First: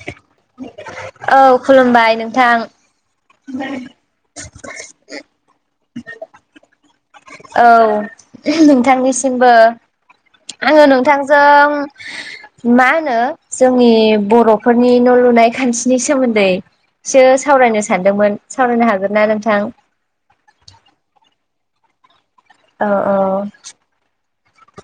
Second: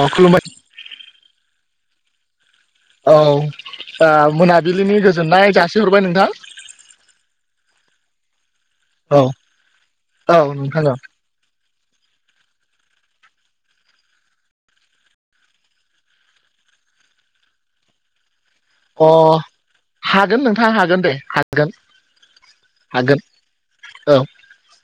आ खुलुमबाय। औ खुलुमबाय नोंथां। औ ओ मोनाबिलिनि गोजोननाय जासिहरबाय नोंथां। औ औ नोंथांनिसिमबो। औ आङो नोंथां औ नोंथांजों मा होनो जोंनि बर'फोरनि न' लुनाय खान्थिनि सोमोन्दै सो सावरायनो सानदोंमोन सावरायनो अ हागोन ना नोंथां? हागोन नोंथां हागोन दे हागोन। औ औ। हागोन औ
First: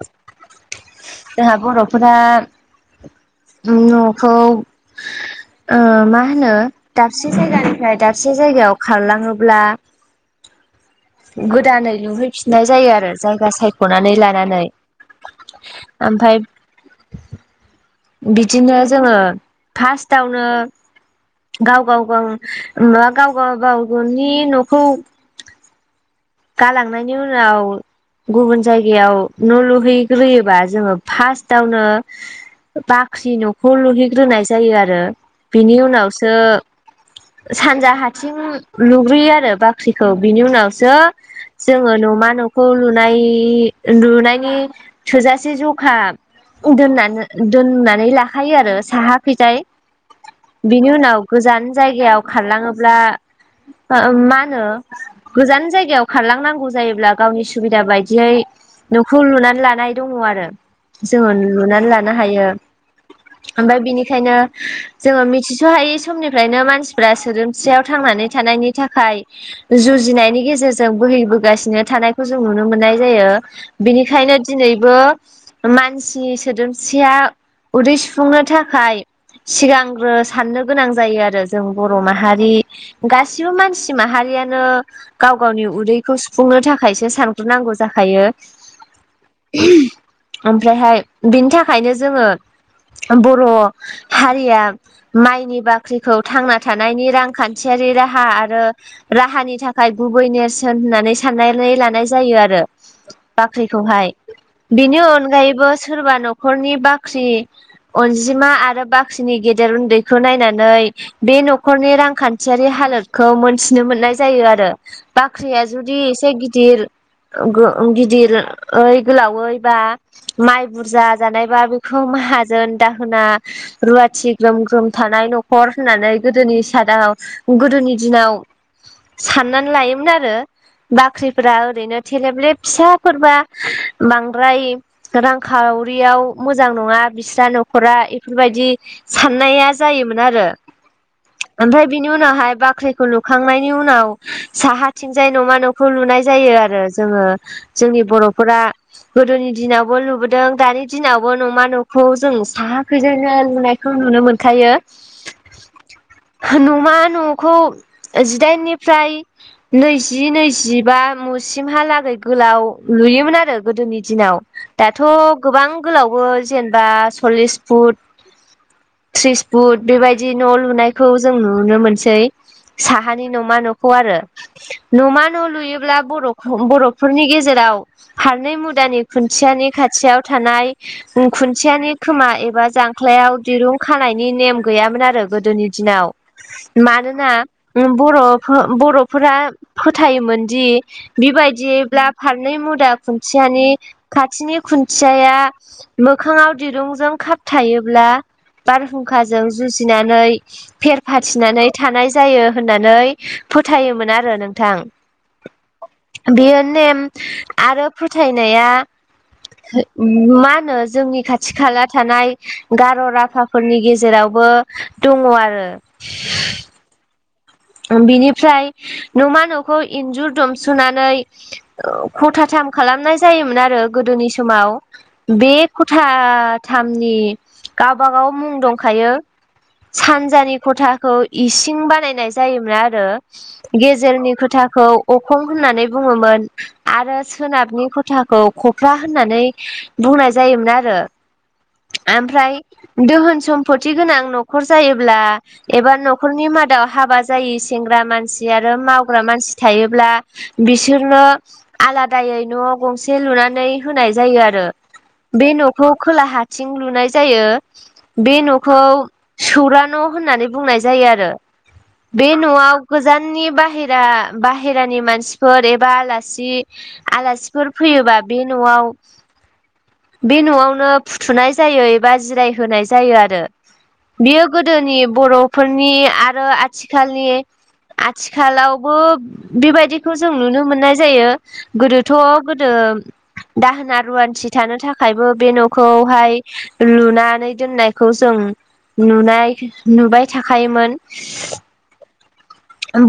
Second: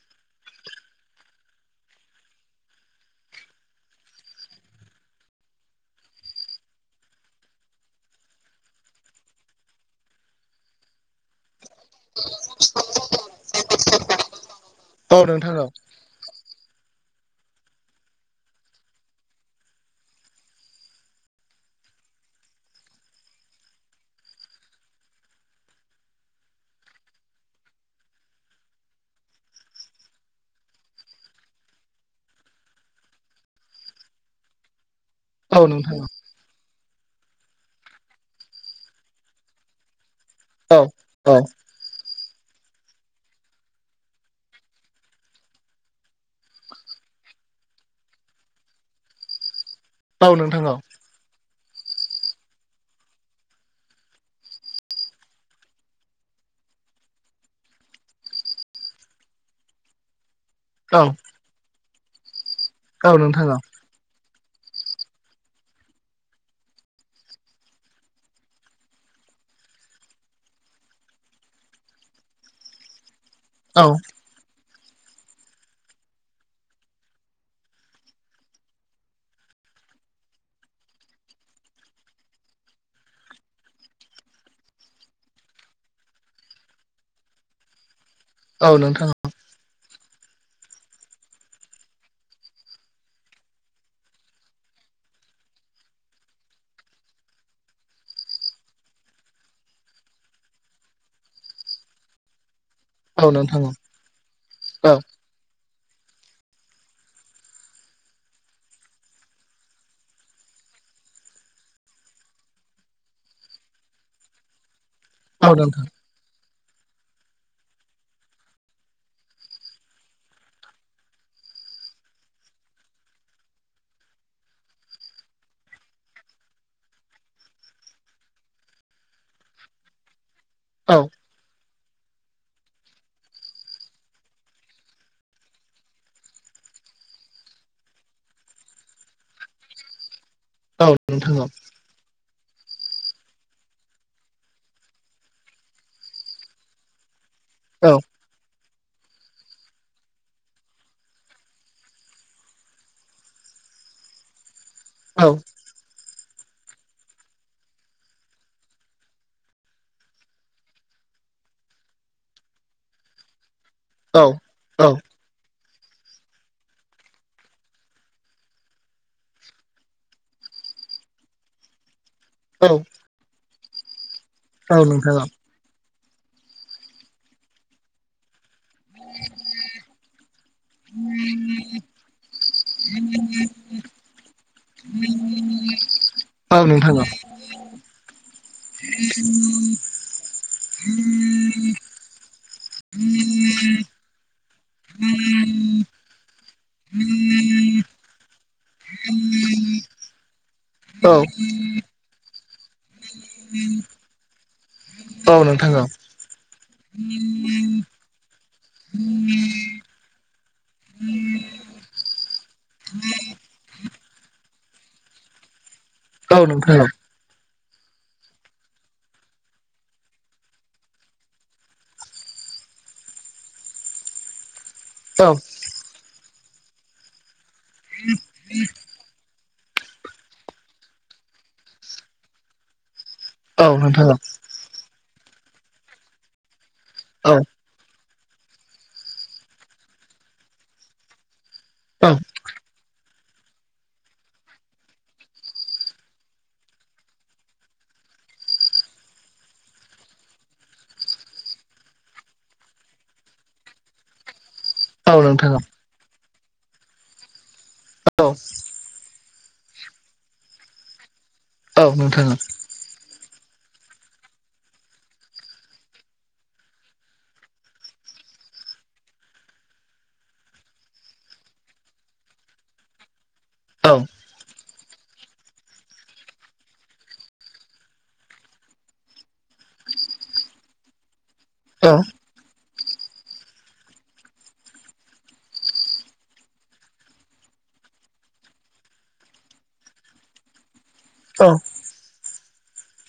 जोंहा बर'फोरा न'खौ ओ मा होनो दाबसे जायगानिफ्राय दाबसे जायगायाव खारलाङोब्ला गोदानै लुहैफिननाय जायो आरो जायगा सायख'नानै लानानै। औ नोंथां औ ओमफाय बिदिनो जोङो फास्टआवनो गाव गाव गाव मा गावगा बागावनि न'खौ गालांनायनि उनाव गुबुन जायगायाव न' लुहैग्रोयोबा जोङो फास्टआवनो बाख्रि न'खौ लुहैग्रोनाय जायो आरो। औ बिनि नोंथां उनावसो सानजाहाथिं लुग्रोयो आरो बाख ख्रिखौ बिनि औ उनावसो औ। जोङो न'मा न'खौ लुनाय लुनायनि थोजासे जखा दोननानो दोननानै लाखायो आरो साहाखैजाय औ नोंथां औ बिनि उनाव गोजान जायगायाव खारलाङोब्ला मा मा होनो गोजान जायगायाव खारलांनांगौ जायोब्ला गावनि सुबिदा बायदियै न'खौ लुनानै लानाय दङ आरो। औ जोङो लुनानै लानो हायो औ नोंथां ओमफ्राय बिनिखायनो जोङो मिथिस'हायै समनिफ्रायनो मानसिफ्रा सोदोमस्रियाव थांनानै थानायनि थाखाय जुजिनायनि गेजेर जों बोहैबोगासिनो थानायखौ जों नुनो मोननाय जायो औ बेनिखायनो दिनैबो मानसि सोदोमस्रिया उदै सुफुंनो थाखाय सिगांग्रो साननो गोनां जायो आरो जों बर' माहारि गासिबो मानसि माहारियानो गाव गावनि उदैखौ सुफुंनो थाखायसो सानग्रोनांगौ जाखायो। औ नोंथाङा औ। ओमफ्रायहाय बिनि थाखायनो जोङो बर' हारिया माइनि बाख्रिखौ थांना थानायनि रांखान्थियारि राहा आरो राहानि थाखाय गुबै नेरसोन होननानै साननानै लानाय जायो आरो। औ नोंथां बाख्रिखौहाय औ बिनि अनगायैबो सोरबा न'खरनि बाख्रि अनजिमा आरो बाख्रिनि गेदेर उन्दैखौ नायनानै बे न'खरनि रांखान्थियारि हालोदखौ मोनथिनो मोननाय जायो आरो। औ बाख्रिया नोंथां जुदि एसे गिदिर गो ओ गिदिरयै गोलावै बा माइ बुरजा जानायबा बेखौ माहाजोन दाहोना रुवाथि ग्रोम ग्रोम थानाय न'खर होननानै गोदोनि सादाव गोदोनि दिनाव साननानै लायोमोन आरो औ बाख्रिफोरा ओरैनो थेलेबलेब फिसाफोरबा बांद्राय रांखावरियाव मोजां नङा बिस्रा न'खरा इफोरबायदि साननाया जायोमोन आरो। औ नोंथां औ। ओमफ्राय बिनि उनावहाय बाख्रिखौ लुखांनायनि उनाव साहाथिंजाय न'मा न'खौ लुनाय जायो आरो जोङो औ जोंनि बर'फोरा। गोदोनि दिनावबो लुबोदों, दानि दिनावबो न'मा न'खौ जों साहाखैजायनो लुनाय खौ नुनो मोनखायो औ नाम न'खौ जिदाइननिफ्राय नैजि नैजिबा मुसिमहालागै गोलाव लुयोमोन आरो गोदोनि दिनाव औ दाथ' गोबां गोलावबो जेनेबा सल्लिस फुट थ्रिस फुट बेबायदि न' लुनायखौ जों नुनो मोनसै साहानि न'मा न'खौ आरो औ नोंथां न'मा न' लुयोब्ला बर' बर'फोरनि गेजेराव फारनै मुदानि खुन्थियानि खाथियाव थानाय खुन्थियानि खोमा एबा जां ख्लायाव दिरुं खानायनि नेम गैयामोन आरो गोदोनि दिनाव। औ नोंथां औ नोंथां औ मानोना बर' बर'फोरा फोथायोमोन दि बिबायदिब्ला फारनै मुदा खुन्थियानि खाथिनि खुन्थियाया मोखाङाव दिरुंजों खाबथायायोब्ला बारहुंखाजों जुजिनानै फेर फाथिनानै थानाय जायो होननानै फोथायोमोन आरो नोंथां। औ नोंथा औ बेयो नेम आरो फोथायनाया मा होनो जोंनि खाथि खाला थानाय गार' राफोरनि गेजेरावबो दङ आरो। [unintelligible] बिनिफ्राय न'मा न'खौ इन्जुर दुमस'नानै ख'थाथाम खालामनाय जायोमोन आरो गोदोनि समाव। बे खथाथामनि गावबागाव मुं दंखायो सानजानि खथाखौ इसिं बानायनाय जायोमोन आरो। गेजेरनि ख'थाखौ अखं होननानै बुङोमोन। आरो औ सोनाबनि खथाखौ खफ्रा होननानै बुंनाय जायोमोन आरो। आमफ्राय दोहोन सम्फथि गोनां न'खर जायोब्ला एबा न'खरनि मादाव हाबा जा जायो सेंग्रा मानसि आरो मावग्रा मानसि थायोब्ला बिसोरनो आलादायै न' गंसे लुनानै होनाय जायो आरो। औ नोंथां बे न'खौ खोला हाथिं लुनाय जायो औ बे न' खौ सौरा न' होननानै बुंनाय जायो आरो। औ बे नोंथां न'आव गोजाननि बाहेरा बाहेरानि मानसिफोर एबा आलासि आलासिफोर फैयोबा बे न'आव बे न'आवनो फुथुनाय जायो एबा जिरायहोनाय जायो आरो। औ बियो गोदोनि बर'फोरनि आरो आथिखालनि आथिखालावबो बेबायदिखौ जों नुनो मोननाय जायो। औ गोदोथ' गोदो दाहोना रुवान्थि थानो थाखायबो बे न'खौहाय लुनानै दोननायखौ जों नुनाय नुबाय थाखोमोन औ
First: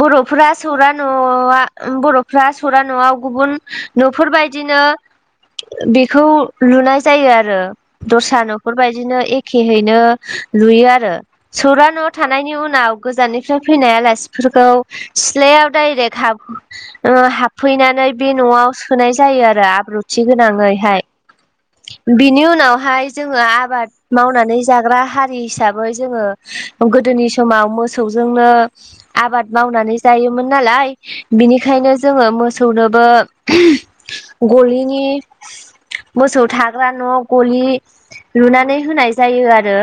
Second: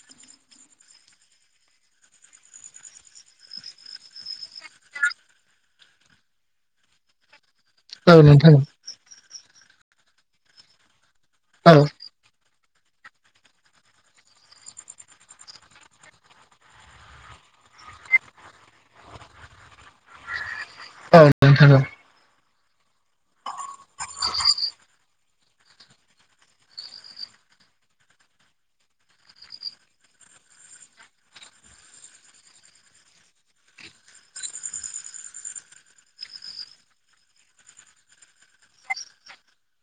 बर'फोरा सौरा न'आ बर'फ्रा सौरा न'आव गुबुन न'फोरबायदिनो बेखौ लुनाय जायो आरो। औ दस्रा नोंथां न'फोरबायदिनो एखेहैनो लुयो आरो। औ सौरा न'आव थानायनि उनाव गोजाननिफ्राय फैनायालासि फोरखौ सिथ्लायाव दडाइरेक्ट हाब ओ हाबफैनानै बे न'आव सोनाय जायो आरो आब्रुथि गोनाङैहाय। औ नोंथां बिनि उनावहाय जोङो आबाद मावनानै जाग्रा हारि हिसाबै जोङो गोदोनि समाव मोसौजोंनो आबाद मावनानै जायोमोन नालाय बिनिखायनो जोङो मोसौनोबो गलिनि मोसौ थाग्रा न' गलि लुनानै होनाय जायो आरो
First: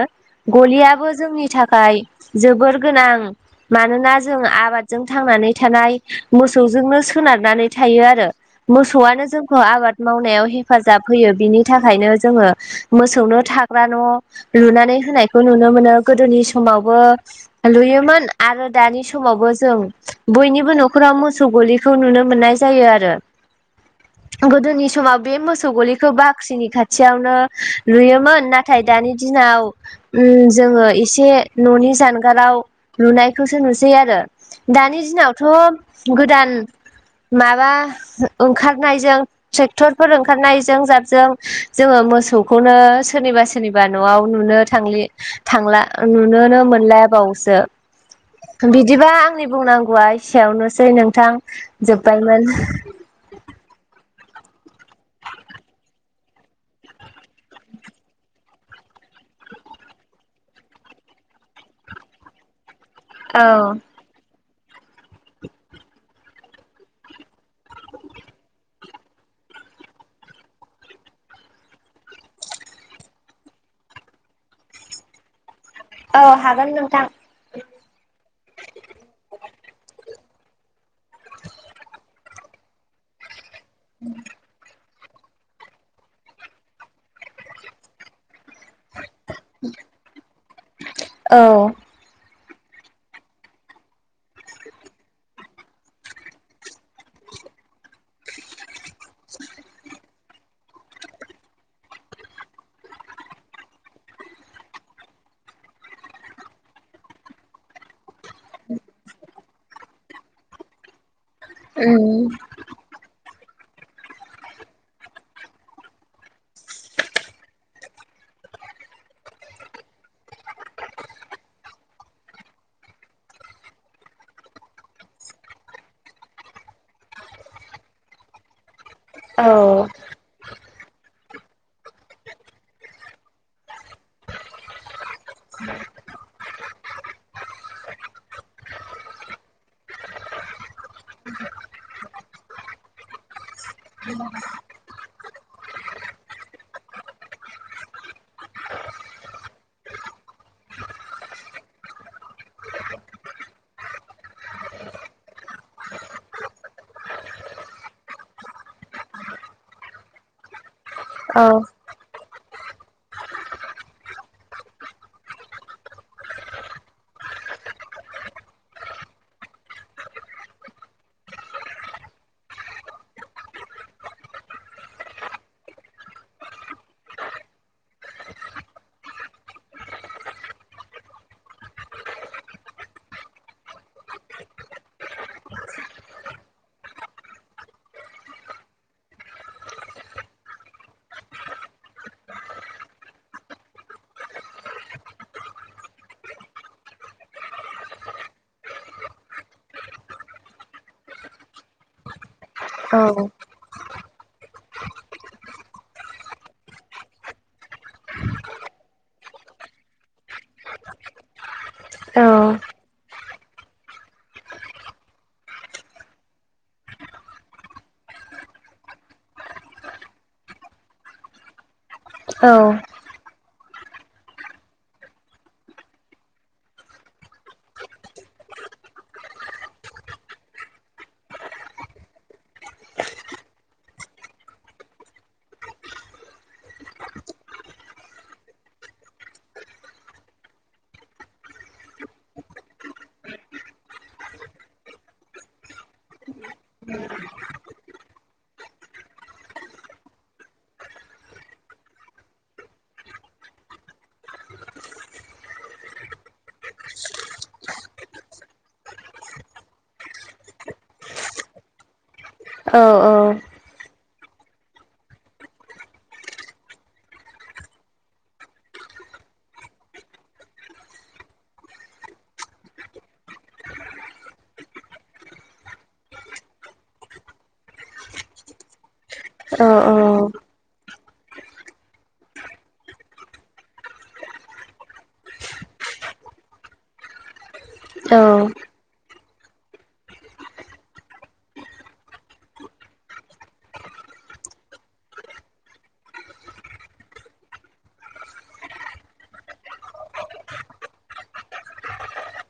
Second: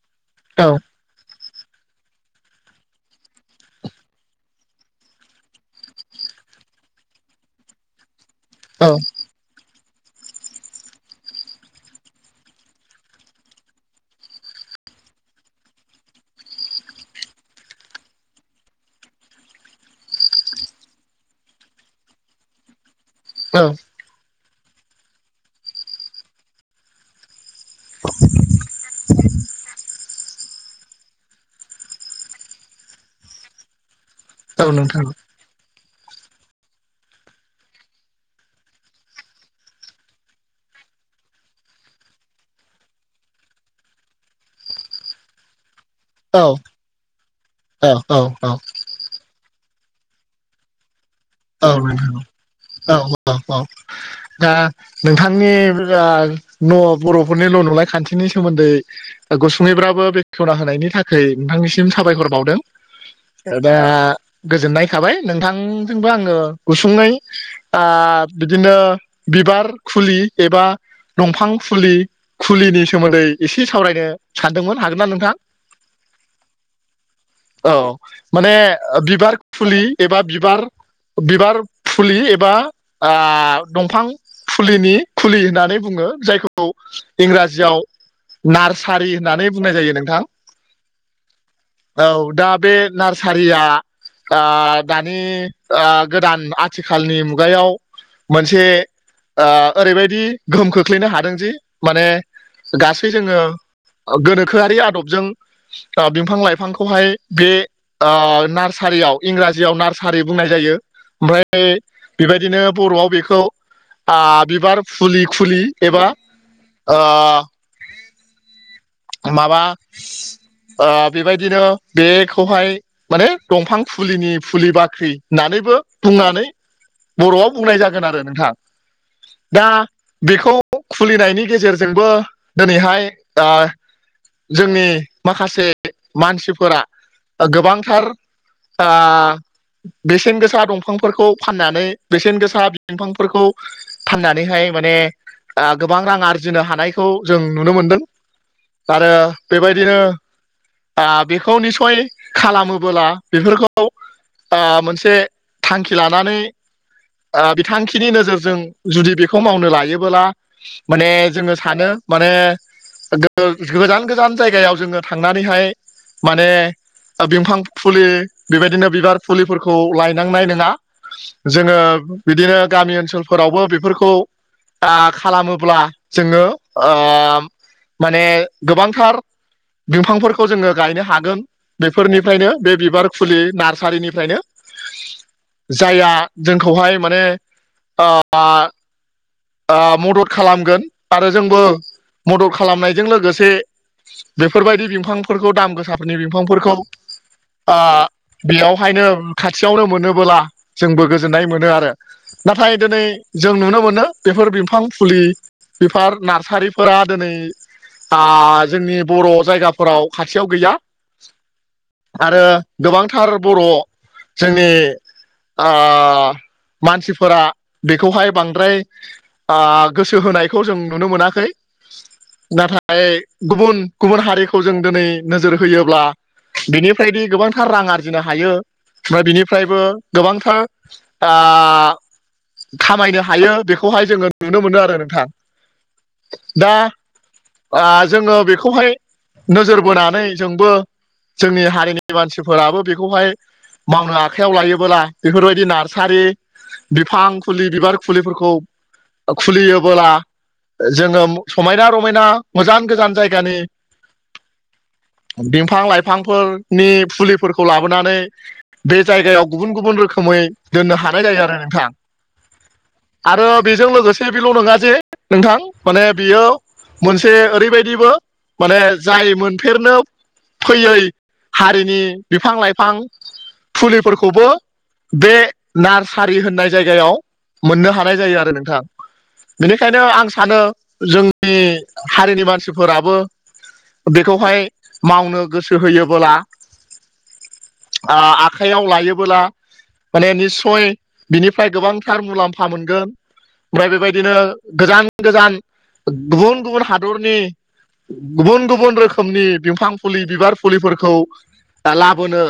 औ गलियाबो जोंनि थाखाय जोबोर गोनां मानोना ज जों आबादजों थांनानै थानाय मोसौजोंनो सोनारनानै थायो आरो औ नोंथां औ मोसौआनो जोंखौ आबाद मावनायाव हेफाजाब होयो बिनि थाखायनो जोङो मोसौनो थाग्रा न' लुनानै होनायखौ नुनो मोनो गोदोनि समावबो लुयोमोन आरो दानि स समावबो जों बयनिबो न'खराव मोसौ गलिखौ नुनो मोननाय जायो आरो औ गोदोनि समाव बे मोसौ गलिखौ बाख्रिनि खाथियावनो लुयोमोन नाथ थाय दानि दिनाव उम जोङो एसे न'नि जानगाराव लुनायखौसो नुस सै आरो औ दानि नोंथां औ दिनावथ' गोदान माबा जो ओंखारनायजों ट्रेक्टरफोर ओंखारनायजों जाबजों जोङो मोसौखौनो सोरनिबा सोरनिबा न'आव नुनो थांलि थांला नुनोनो मोनलायाबावसो औ औ औ बिदिबा आंनि बुंनांगौआ एसेयावनोसै नोंथां जोब्बायमोन। औ औ दा नोंथांनि [unintelligible] न' बर'फोरनिल' नुलाय खान्थिनि सोमोन्दै ओ गुसुंङैब्राबो बेखेवना होनायनि थाखाय नोंथांनिसिम साबायहर बावदों। औ ओ दा गोजोननाय थाबाय नोंथांजोंबो आङो गुसुङै ओ बिदिनो बिबार खुलि एबा दंफां फुलि खुलिनि सोमोन्दै एसे सावरायनो सानदोंमोन हागोन ना नोंथां? औ हागोन नोंथां। औ माने ओ बिबार फुलि एबा बिबार खो बिबार फुलि एबा आ दंफां फुलिनि खुलि होननानै बुङो जायखौ इंराजियाव नार्सारि होननानै बुंनाय जायो नोंथां। औ औ दा बे नार्सारिया आ दानि ओ गोदान आथिखालनि मुगायाव मोनसे ओ ओरैबायदि गोहोम खोख्लैनो हादों जि माने गासै जोङो ओ गोनोखोआरि आदबजों ओ बिफां लाइफांखौहाय बे ओ नार्सारियाव इंराजियाव नार्सारि बुंनाय जायो ओमफ्राय ऐ औ बेबायदिनो बर'आव बेखौ आ बिबार फुलि खुलि एबा ओ माबास ओ बेबायदिनो बेखौहाय माने दंफां फुलिनि फुलि बाख्रि होननानैबो बुंनानै बर'आव बुंनाय जागोन आरो नोंथां दा बेखौ खुलिनायनि गेजेरजोंबो दिनैहाय ओ जोंनि माखासे मानसिफोरा ओ गोबांथार ओ बेसेन गोसा दंफांफोरखौ फाननानै बेसेन गोसा बिफांफोरखौ फाननानैहाय माने आ गोबां रां आरजिनो हानायखौ जों नुनो मोनदों। आरो बेबायदिनो आ बेखौ निसय खालामोबोला बेफोरखौ ओ मोनसे थांखि लानानै ओ बि थांखिनि नोजोरजों जुदि बेखौ मावनो लायोबोला माने जोङो सानो माने गोजान गोजान जायगायाव जोङो थांनानैहाय माने बिफां फुलि बेबायदिनो बिबार फुलिफोरखौ लायनांनाय नोङा जोङो बिदिनो गामि ओनसोलफोरावबो बेफोरखौ ओ खालामोब्ला जोङो ओ माने गोबांथार बिफांफोरखौ जोङो गायनो हागोन। बेफोरनिफ्रायनो बे बिबार खुलि नार्सारिनिफ्रायनो जाया जोंखौहाय माने ओ ओ मदद खालामगोन आरो जोंबो मदद खालामनायजों लोगोसे बेफोरबायदि बिफांफोरखौ दाम गोसाफोरनि बिफांफोरखौ ओ बेयावहायनो खाथियावनो मोनोबोला जोंबो गोजोननाय मोनो आरो। नाथाय दोनै जों नुनो मोनो बेफोर बिफां फुलि बिफार नार्सारिफोरा दोनै ओ जोंनि बर' जायगाफोराव खाथियाव गैया। आरो गोबांथार बर' जोंनि ओ मानसिफोरा बेखौहाय बांद्राय ओ गोसो होनायखौ जों नुनो मोनाखै। नाथाय गुबुन गुबुन हारिखौ जों दोनै नोजोर होयोब्ला बिनिफ्रायदि गोबांथार रां आरजिनो हायो ओमफ्राय बिनिफ्रायबो गोबांथार ओ खामायनो हायो बेखौहाय जोङो नुनो मोनो आरो नोंथां। दा ओ जोङो बेखौहाय नोजोर बोनानै जोंबो जोंनि हारिनि मानसिफोराबो बेखौहाय मावनो आखायाव लायोबोला बेफोरबायदि नार्सारि बिफां फुलि, बिबार फुलिफोरखौ खुलियोबोला जोङो समायना-रमायना मोजां गोजान जायगानि बिफां-लाइफांफोरनि फुलिफोरखौ लाबोनानै बे जायगायाव गुबुन गुबुन रोखोमै दोननो हानाय जायो आरो नोंथां। औ औ आरो बेजों लोगोसे बेल' नङा जे नोंथां माने बियो मोनसे ओरैबायदिबो माने जाय मोनफेरनो फैयै हारिनि बिफां-लाइफां फुलिफोरखौबो बे नार्सारि होननाय जायगायाव मोननो हानाय जायो आरो नों थां। बेनिखायनो आं सानो जोंनि हारिनि मानसिफोराबो बेखौहाय मावनो गोसो होयोबोला ओ आखायाव लायोबोला माने निस्सय बिनिफ्राय गोबांथार मुलाम्फा मोनगोन ओमफ्राय बेबायदिनो गोजान गोजान गुबुन गुबुन हादरनि गुबुन गुबुन रोखोमनि बिफां फुलि, बिबार फुलिफोरखौ दा लाबोनो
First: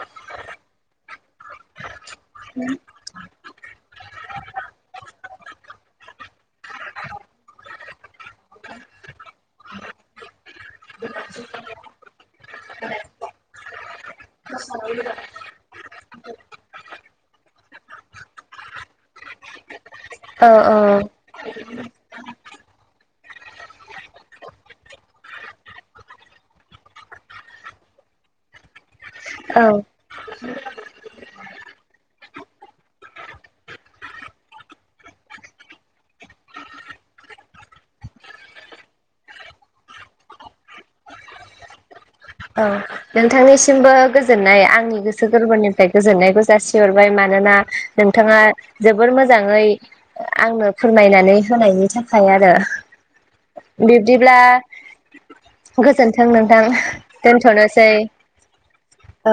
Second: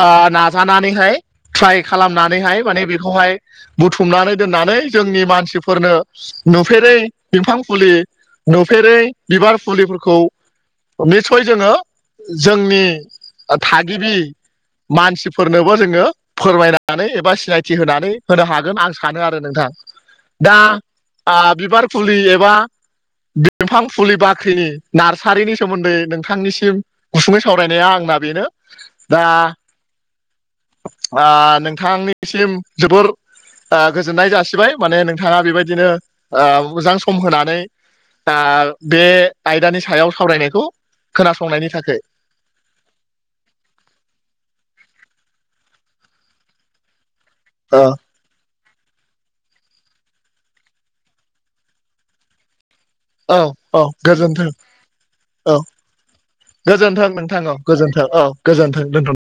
ओ नाजानानैहाय ट्राइ खालामनानैहाय माने बेखौहाय बुथुम नानै दोननानै जोंनि मानसिफोरनो नुफेरै बिफां फुलि, नुफेरै बिबार फुलिफोरखौ निस्सय जोङो जोंनि ओ थागिबि मानसिफोरनोबो जोङो फोरमायनानै एबा सिनायथि होनानै होनो हागोन आं सानो आरो नोंथां। औ औ ओ बिबार फुलि एबा बिफां फुलि बाख्रिनि नार्सारिनि सोमोन्दै नोंथांनिसिम गुसुङै सावरायनाया आंना बेनो दा औ। ओ नोंथांनिसिम जोबोर ओ गोजोननाय जासिबाय माने नोंथाङा बेबायदिनो मोजां सम होनानै बे आयदानि सायाव सावरायनायखौ खोनासंनायनि थाखाय औ नोंथांनिसिमबो गोजोननाय आंनि गोसो गोरबोनिफ्राय गोजोननायखौ जासिहरबाय मानोना औ नों थाङा जोबोर मोजाङै आंनो फोरमायनानै होनायनि थाखाय आरो। औ औ बिब्दिब्ला गोजोन्थों औ गोजोनथों नोंथां गोजोन्थों औ औ दोनथ'नोसै गोजोन्थों दोनथ' औ